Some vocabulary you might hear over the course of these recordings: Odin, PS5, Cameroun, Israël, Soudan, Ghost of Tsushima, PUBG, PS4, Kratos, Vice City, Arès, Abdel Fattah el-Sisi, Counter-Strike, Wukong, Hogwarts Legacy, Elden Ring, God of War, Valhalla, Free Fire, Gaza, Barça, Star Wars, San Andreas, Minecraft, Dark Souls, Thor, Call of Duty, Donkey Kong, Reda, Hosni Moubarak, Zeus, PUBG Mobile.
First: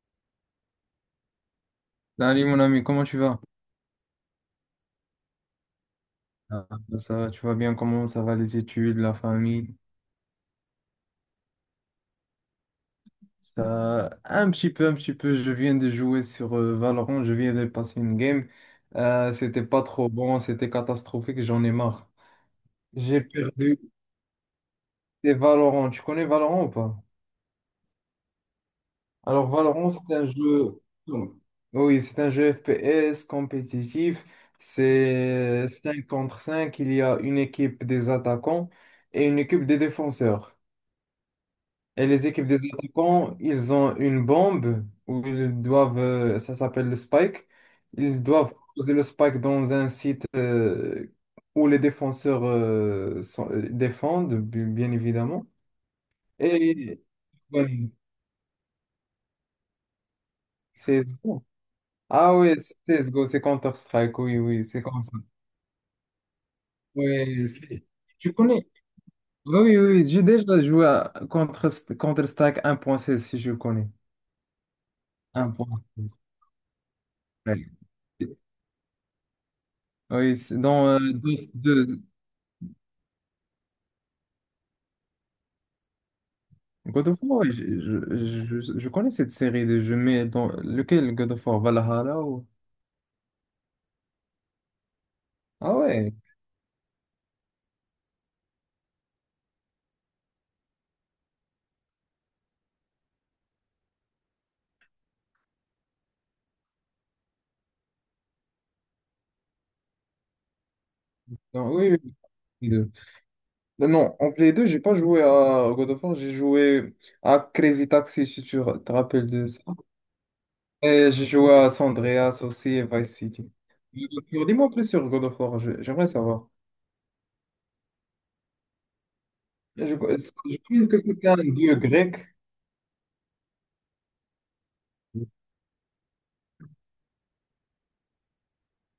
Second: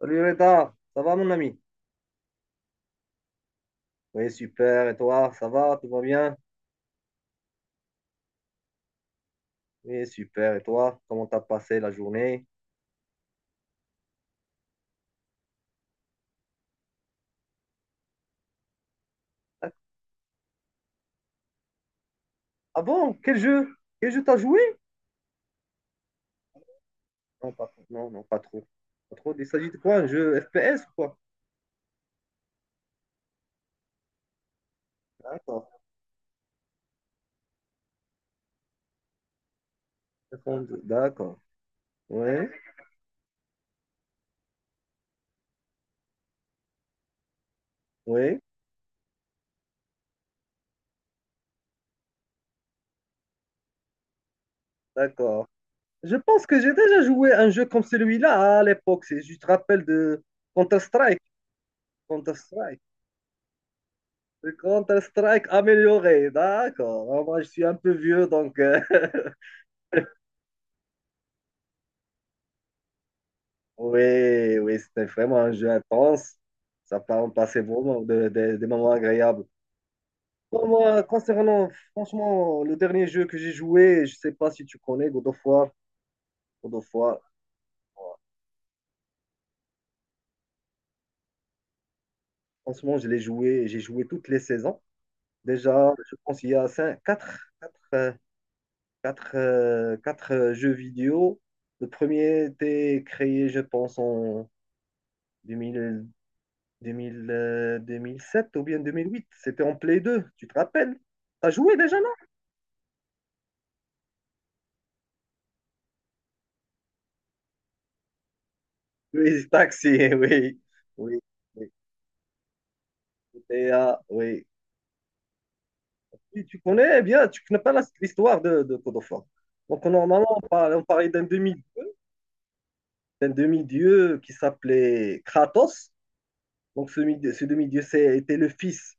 Salut Reda, ça va mon ami? Salut mon ami, comment tu vas? Oui, super, et toi, ça va, tout va bien? Ah, ça va, tu vas bien? Comment ça va les études, la famille? Oui, super, et toi, comment t'as passé la journée? Ça, un petit peu, un petit peu. Je viens de jouer sur Valorant, je viens de passer une game. C'était Ah, pas trop bon, c'était catastrophique, j'en ai marre. ah bon, J'ai quel jeu? perdu. Quel jeu t'as joué? C'est Valorant. Tu connais Valorant ou pas? Non, pas, non, non, pas trop. Pas trop, il Alors s'agit de Valorant, quoi, un c'est un jeu jeu. FPS ou quoi? Oui, c'est un jeu FPS compétitif. C'est D'accord, 5 contre cinq. Il y a une équipe des attaquants et une équipe des défenseurs. d'accord, Et les équipes oui, des attaquants, ils ont une bombe où ils doivent, ça s'appelle le spike, ils oui, doivent poser le spike dans un site où les défenseurs défendent, bien d'accord. évidemment. Je pense que j'ai déjà Et joué un jeu ouais, comme celui-là à l'époque, c'est, je te rappelle de Counter-Strike, CSGO. Ah oui, Counter-Strike. CSGO, c'est Counter-Strike, oui, Le oui, c'est comme ça. Counter-Strike amélioré, d'accord. Ah, moi, je Oui, suis un peu vieux, tu donc... connais? euh, Oui, oui, oui, j'ai déjà joué à Counter-Strike 1.16, si je connais. Oui, oui, c'était vraiment un jeu 1.16. intense. Ça part, passait Ouais. vraiment des moments agréables. Oui, c'est Bon, dans moi, concernant, de- franchement, le dernier jeu que j'ai joué, je sais pas si tu connais, God of War. God of God War, of War, ouais, je connais cette série de jeux, mais dans lequel God of War? Valhalla ou... franchement, je l'ai joué, j'ai joué toutes les saisons. Ah Déjà, ouais, je pense qu'il y a cinq, quatre, quatre, jeux vidéo. Le premier était créé, je pense, en 2000, 2007 ou bien 2008. C'était en Play 2, tu te rappelles? T'as non, joué oui, déjà? oui. Play 2. Non, non, en Play 2 j'ai pas joué à God of War, j'ai joué à Crazy Taxi, si tu te rappelles de Oui, ça. taxi, oui, Et oui, j'ai joué oui, à San Andreas aussi et Vice City. GTA, oui. Alors, dis-moi plus sur God of War, j'aimerais Et savoir. tu connais eh bien, tu connais pas l'histoire de God. Donc, Je normalement, on crois que parlait c'était un dieu grec. d'un demi-dieu qui s'appelait Kratos. Donc, ce demi-dieu était le fils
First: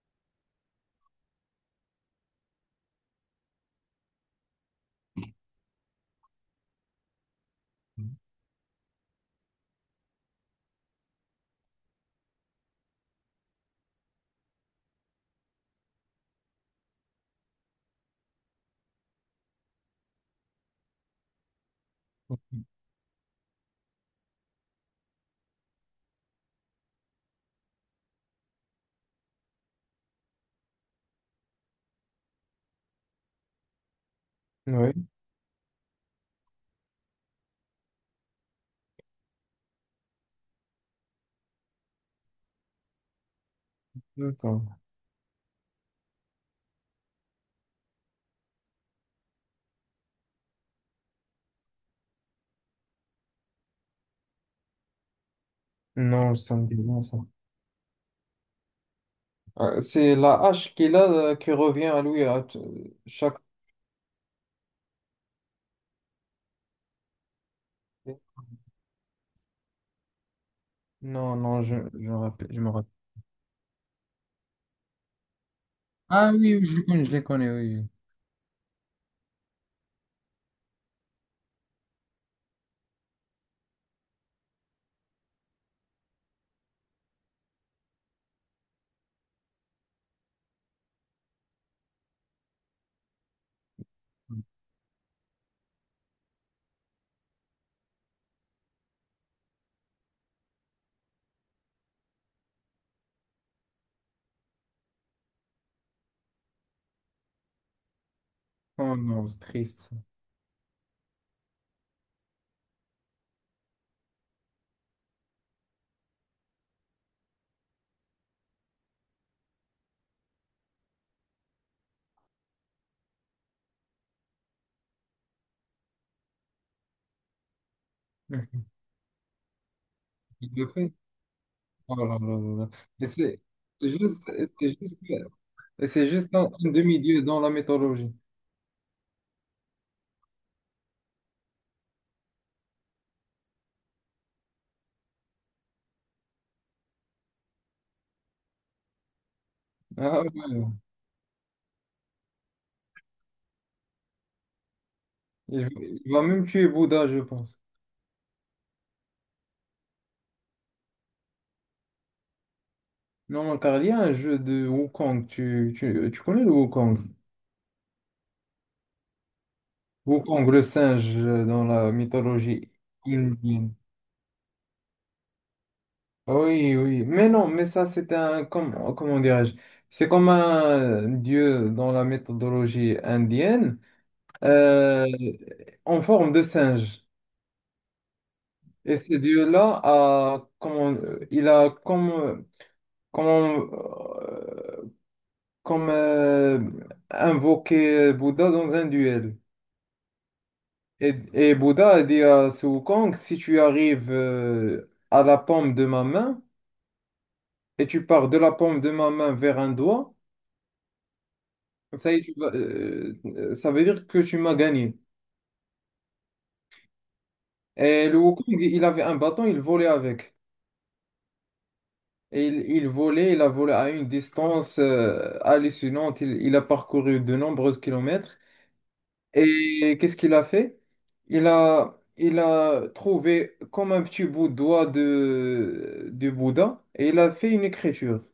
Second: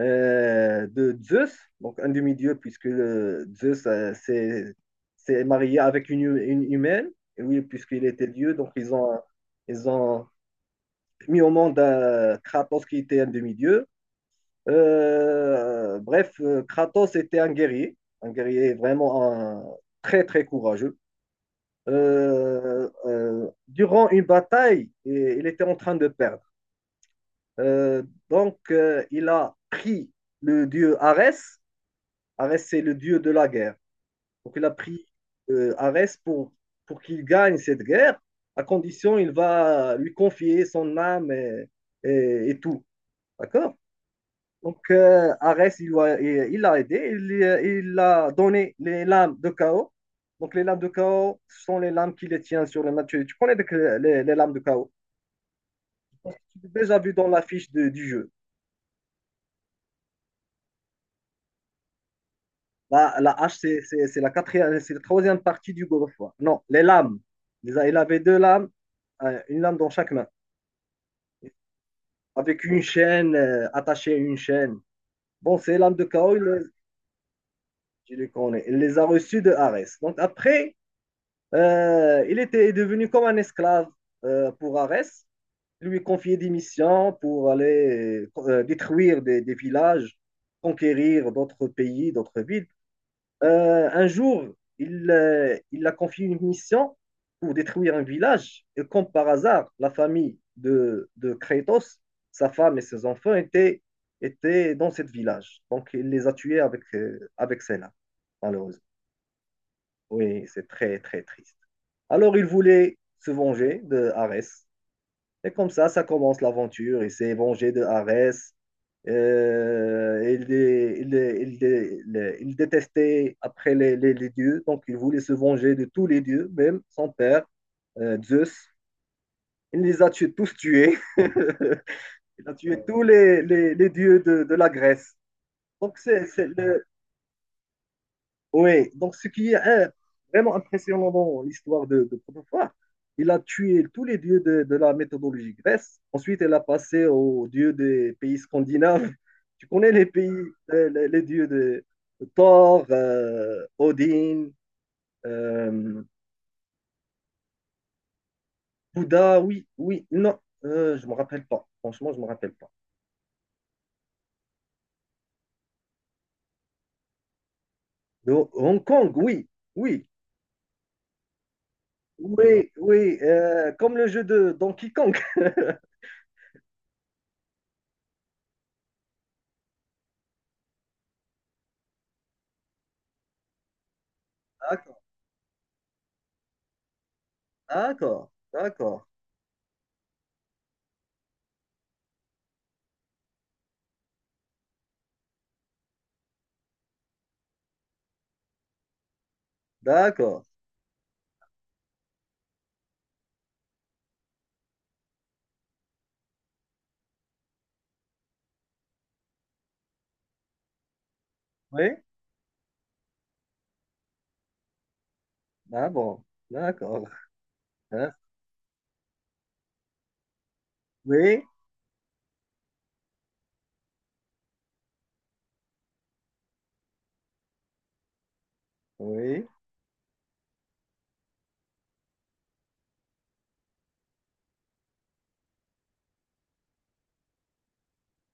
de Zeus. Donc, un demi-dieu, puisque Zeus s'est s'est marié avec une, une humaine. Et oui, puisqu'il était dieu, ils ont mis au monde un Kratos qui était un demi-dieu. Kratos était un guerrier, un guerrier vraiment un- très très courageux. Durant une bataille, il était en train de perdre. Euh, il a pris le dieu Arès. Arès, c'est le dieu de la guerre. Donc, il a Oui, pris Arès pour qu'il gagne cette guerre, à condition il va lui confier son âme et tout. D'accord? d'accord. Donc, Arès, il l'a aidé, il a donné les lames de chaos. Donc, les lames de chaos sont les lames qui les tiennent sur le match. Tu connais donc, les lames de chaos. Non, Tu ça me dit l'as déjà rien, vu ça. dans la fiche du jeu. C'est la hache qu'il a qui revient à lui La chaque. hache, c'est la quatrième, c'est la troisième partie du God of War. Non, les lames. Il avait deux lames, une lame dans chaque main, Non, non, je me rappelle, je avec me une rappelle. chaîne attachée à une chaîne. Bon, ces lames de Ah chaos, oui, oui, je les connais, oui. je les connais. Il les a reçues de Arès. Donc, après, il était devenu comme un esclave pour Arès. Il lui confiait des missions pour aller détruire des villages, conquérir d'autres pays, d'autres villes. Un Oui. jour, il a confié une mission pour détruire un village. Et comme par hasard, la famille de Kratos, sa femme et ses enfants étaient, étaient dans ce village. Donc, il les a tués avec, avec celle-là, malheureusement. Oh non, c'est triste, ça. Oui, c'est très, très triste. Alors il voulait se venger de Arès. Et comme ça commence l'aventure. Il s'est vengé de Arès. Il, dé- il dé- il dé- il- dé- Il détestait après les dieux, donc il voulait se venger de tous les dieux, même son père, Zeus. Il les a tués, Il tous le fait. tués. Oh là là Il a là là. tué tous Et les c'est juste, dieux de la c'est juste, Grèce. et Donc c'est c'est, juste c'est un le, demi-dieu dans la mythologie. Oui, donc ce qui est vraiment impressionnant dans l'histoire de Protophore, il a tué tous les dieux de la méthodologie grecque. Ensuite, il a passé aux dieux des pays scandinaves. Tu connais les Ah pays, ouais, ouais. Les dieux de Thor, Odin, Il, euh, il va même tuer Bouddha, je pense. Bouddha, oui, oui, non, je ne me rappelle pas. Franchement, je ne me rappelle pas. Non, car il y a un jeu de Wukong. Tu connais le Wukong? De Hong Kong, oui, oui, Wukong, le singe dans la oui, mythologie oui, indienne. comme le jeu de Donkey Kong. Oui, oui, mais non, mais ça c'est un, comment, comment dirais-je, c'est comme un dieu dans la méthodologie indienne, D'accord, euh, en forme de singe. d'accord, Et d'accord, ce dieu-là a, comment, il a comme, euh, comme invoqué Bouddha dans un duel. d'accord. Et Bouddha a dit à Sun Wukong, si tu arrives à la paume de ma main et tu pars de la paume de ma main vers un doigt, Oui? ça y est, ça veut dire que tu m'as gagné. Ah bon, d'accord. Et Hein? le Wukong, il avait un bâton, il volait avec. Oui, Et il volait, il a volé à une distance hallucinante. Il a parcouru de nombreux kilomètres. oui, Et qu'est-ce qu'il a fait? Il a trouvé comme un petit bout de doigt de, du Bouddha et il a fait une écriture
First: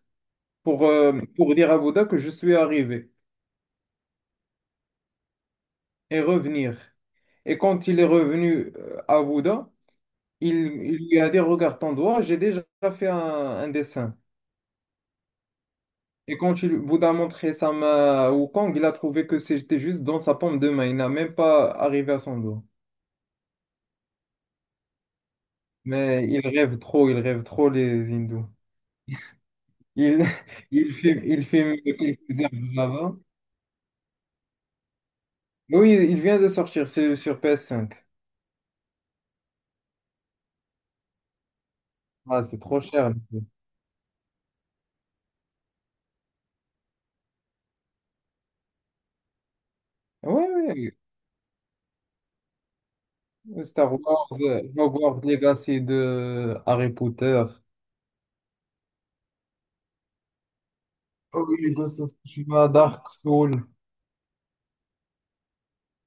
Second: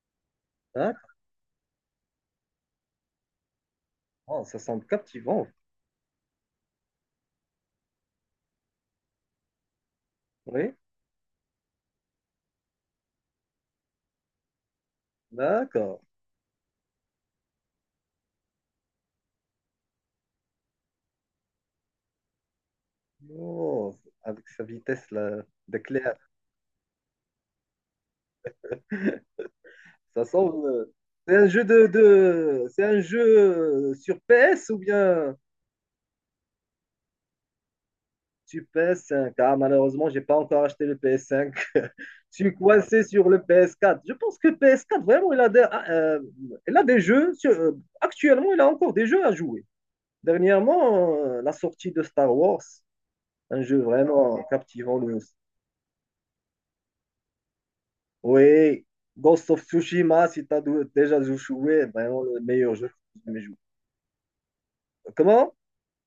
d'accord. Pour dire à Bouddha que je suis arrivé Oh, ça semble captivant. et revenir. Et quand il est revenu à Bouddha, Il, Oui, il lui a dit, regarde ton doigt, j'ai déjà fait un dessin. d'accord. Et quand il, Bouddha a montré sa main à Wukong, il a trouvé que c'était juste dans sa paume de main. Il n'a même pas arrivé à son doigt. Oh, avec sa vitesse là, d'éclair, Mais il rêve trop les hindous. ça Il, semble. C'est il un jeu filme quelques heures C'est un là-bas. jeu sur PS ou bien Oui, il vient de sortir, c'est sur PS5. sur PS5? Ah, malheureusement, j'ai pas encore acheté le PS5. Ah, Je suis c'est trop coincé cher. sur le PS4. Je pense que PS4, vraiment, il a il a des jeux. Actuellement, il a encore des jeux à jouer. Oui, Dernièrement, la sortie de Star Wars, un oui. jeu Star Wars, vraiment captivant. Hogwarts Legacy de Harry Potter. Oui, Ghost of Tsushima, si tu as déjà Oui, joué, Ghost of vraiment le Tsushima, meilleur jeu que Dark j'ai jamais Souls. joué. Comment?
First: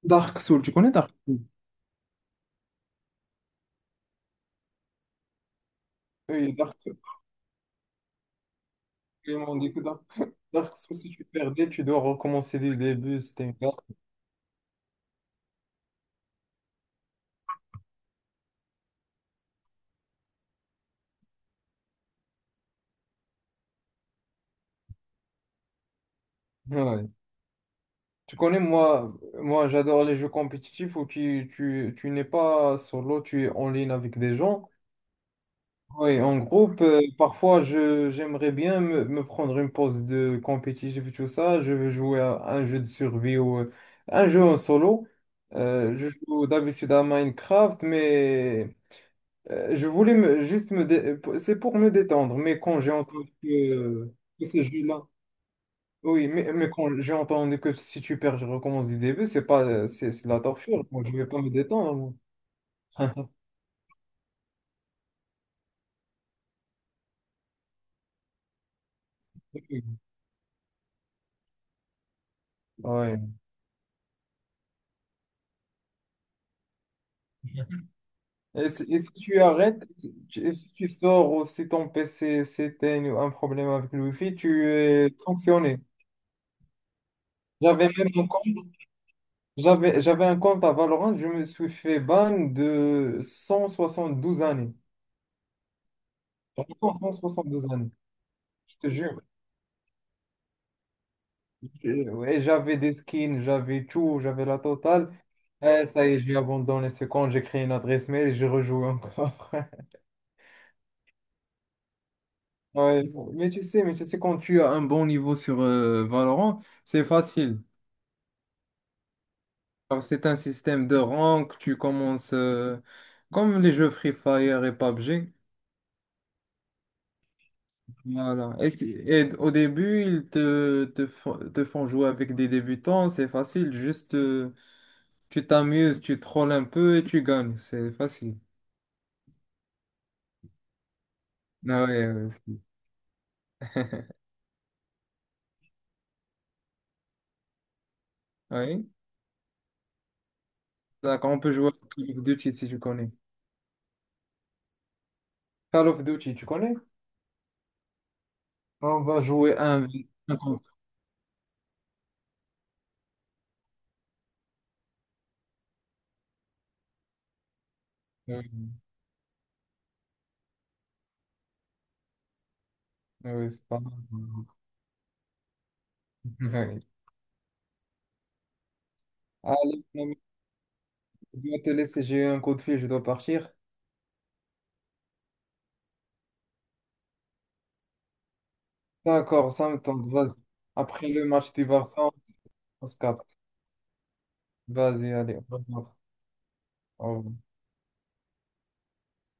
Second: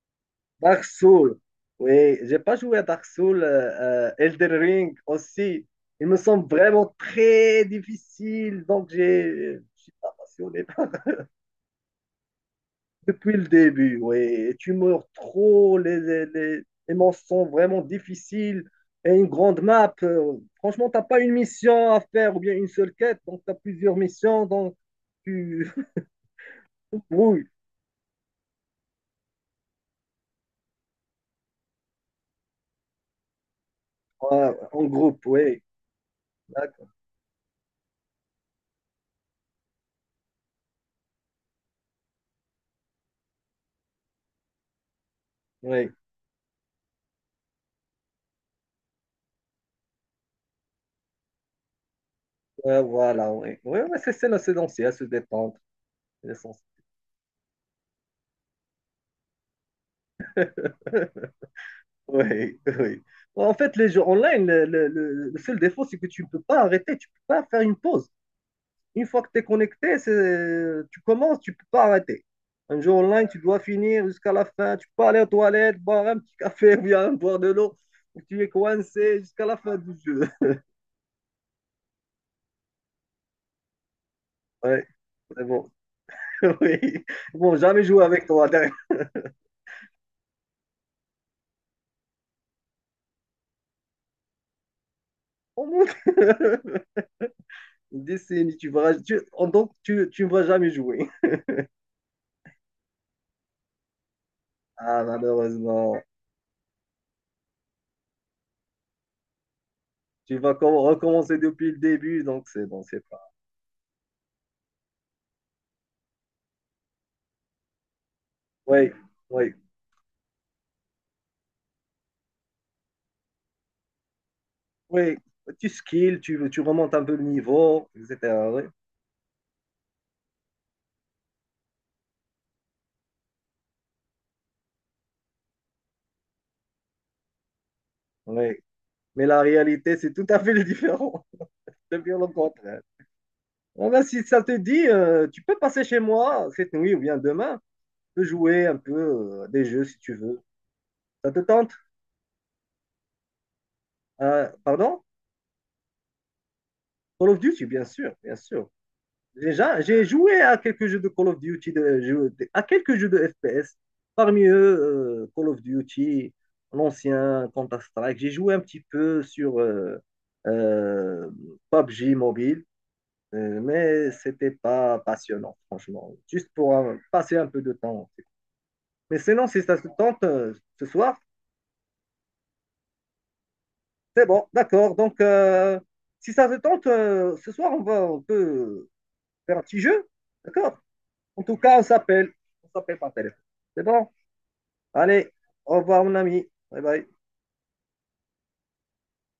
Dark Souls, tu Dark connais Dark Souls. Souls? Oui, j'ai pas joué à Dark Souls. Elden Ring aussi. Il me semble Oui, Dark vraiment Souls. très difficile, donc Ils m'ont dit que je suis Dark, pas passionné. Dark Souls, si tu perdais, tu dois recommencer du début. Depuis le C'était une carte. début, oui. Tu meurs trop, les manches sont vraiment difficiles et une grande map. Franchement, t'as pas une mission à faire ou bien une seule quête, donc t'as plusieurs missions, donc tu tu Ouais. brouilles. Tu connais, moi, moi j'adore les jeux compétitifs où tu n'es pas solo, tu es en ligne avec des Ouais, gens. en groupe, oui. Oui, en groupe, D'accord. Parfois, j'aimerais bien me prendre une pause de compétitif et tout ça. Je veux jouer à un jeu de survie ou un jeu en solo. Oui, Je joue d'habitude à Minecraft, mais. Je voulais me- juste me... dé- C'est pour me détendre, mais quand ouais, j'ai voilà, entendu que, oui. Oui, ouais, c'est euh, c'est que ces l'essentiel, jeux-là... se détendre. C'est Oui, l'essentiel. mais quand j'ai entendu que si tu perds, je recommence du début, c'est pas, c'est de la torture. Moi, je vais pas me détendre. Oui, oui. Moi. En fait, les jeux online, le seul défaut, c'est que tu ne peux pas arrêter, tu ne peux pas faire une pause. Une fois que tu es connecté, tu commences, tu ne peux pas arrêter. Un jeu Ouais. online, tu dois finir jusqu'à la fin. Tu peux aller aux toilettes, boire un petit café ou bien boire de l'eau. Tu es Et si coincé tu jusqu'à la fin arrêtes, du jeu. Et si tu sors ou si ton PC s'éteint ou un problème avec le Wi-Fi, tu Ouais, es c'est bon. sanctionné. Oui. Bon, jamais J'avais jouer même avec un toi. compte, derrière. J'avais un compte à Valorant, je me suis fait ban de 172 années. On monte. Vraiment, 172 années. Une décennie, tu Je te vas, tu, jure. donc tu ne vas jamais jouer. Et ouais, j'avais des skins, j'avais tout, j'avais la Ah, totale. Eh, malheureusement. ça y est, j'ai abandonné ce compte, j'ai créé une adresse mail et j'ai rejoué encore. Tu vas recommencer depuis le début, donc c'est bon, Ouais, c'est pas. Mais tu sais, quand tu as un bon niveau sur Valorant, c'est facile. Oui, oui, Car c'est un système de rank, tu commences comme les jeux Free Fire et oui. PUBG. Tu skills, tu remontes un peu le niveau, etc. Voilà. Oui. Et, et au début, ils te font jouer avec des débutants, c'est facile. Juste, tu t'amuses, tu trolls un peu et tu gagnes. C'est facile. Oui. Mais la réalité, c'est tout à fait le différent. Ah ouais, C'est bien le ouais, aussi. contraire. Ah ben, si ça te dit, tu peux passer chez moi cette nuit ou bien demain. Tu peux jouer un Oui. peu à des jeux si tu veux. D'accord, Ça on te peut jouer à tente? Call of Duty si tu connais. Pardon? Call of Duty, tu connais? Call of Duty, bien sûr, bien sûr. On va jouer Déjà, un, j'ai v un joué à contre. quelques jeux de Call of Duty, à quelques jeux de FPS. Parmi eux, Call of Duty, l'ancien Counter-Strike. J'ai Oui, joué un petit peu sur euh, PUBG Mobile. oui, c'est pas mal. Mais c'était pas passionnant, franchement. Juste pour Oui. Passer un peu de temps. Mais sinon, si ça Allez, se mon ami, tente ce soir, je dois te laisser, j'ai eu un coup de fil, je dois partir. c'est bon, d'accord. Donc, si ça se tente ce soir, on va, on peut D'accord, faire un ça me petit tente, jeu, vas-y. d'accord? Après le En match tout du cas, on Barça, s'appelle. On on se s'appelle par capte. téléphone. C'est bon? Vas-y, Allez, allez, au au revoir. revoir, mon ami. Bye bye. Au revoir.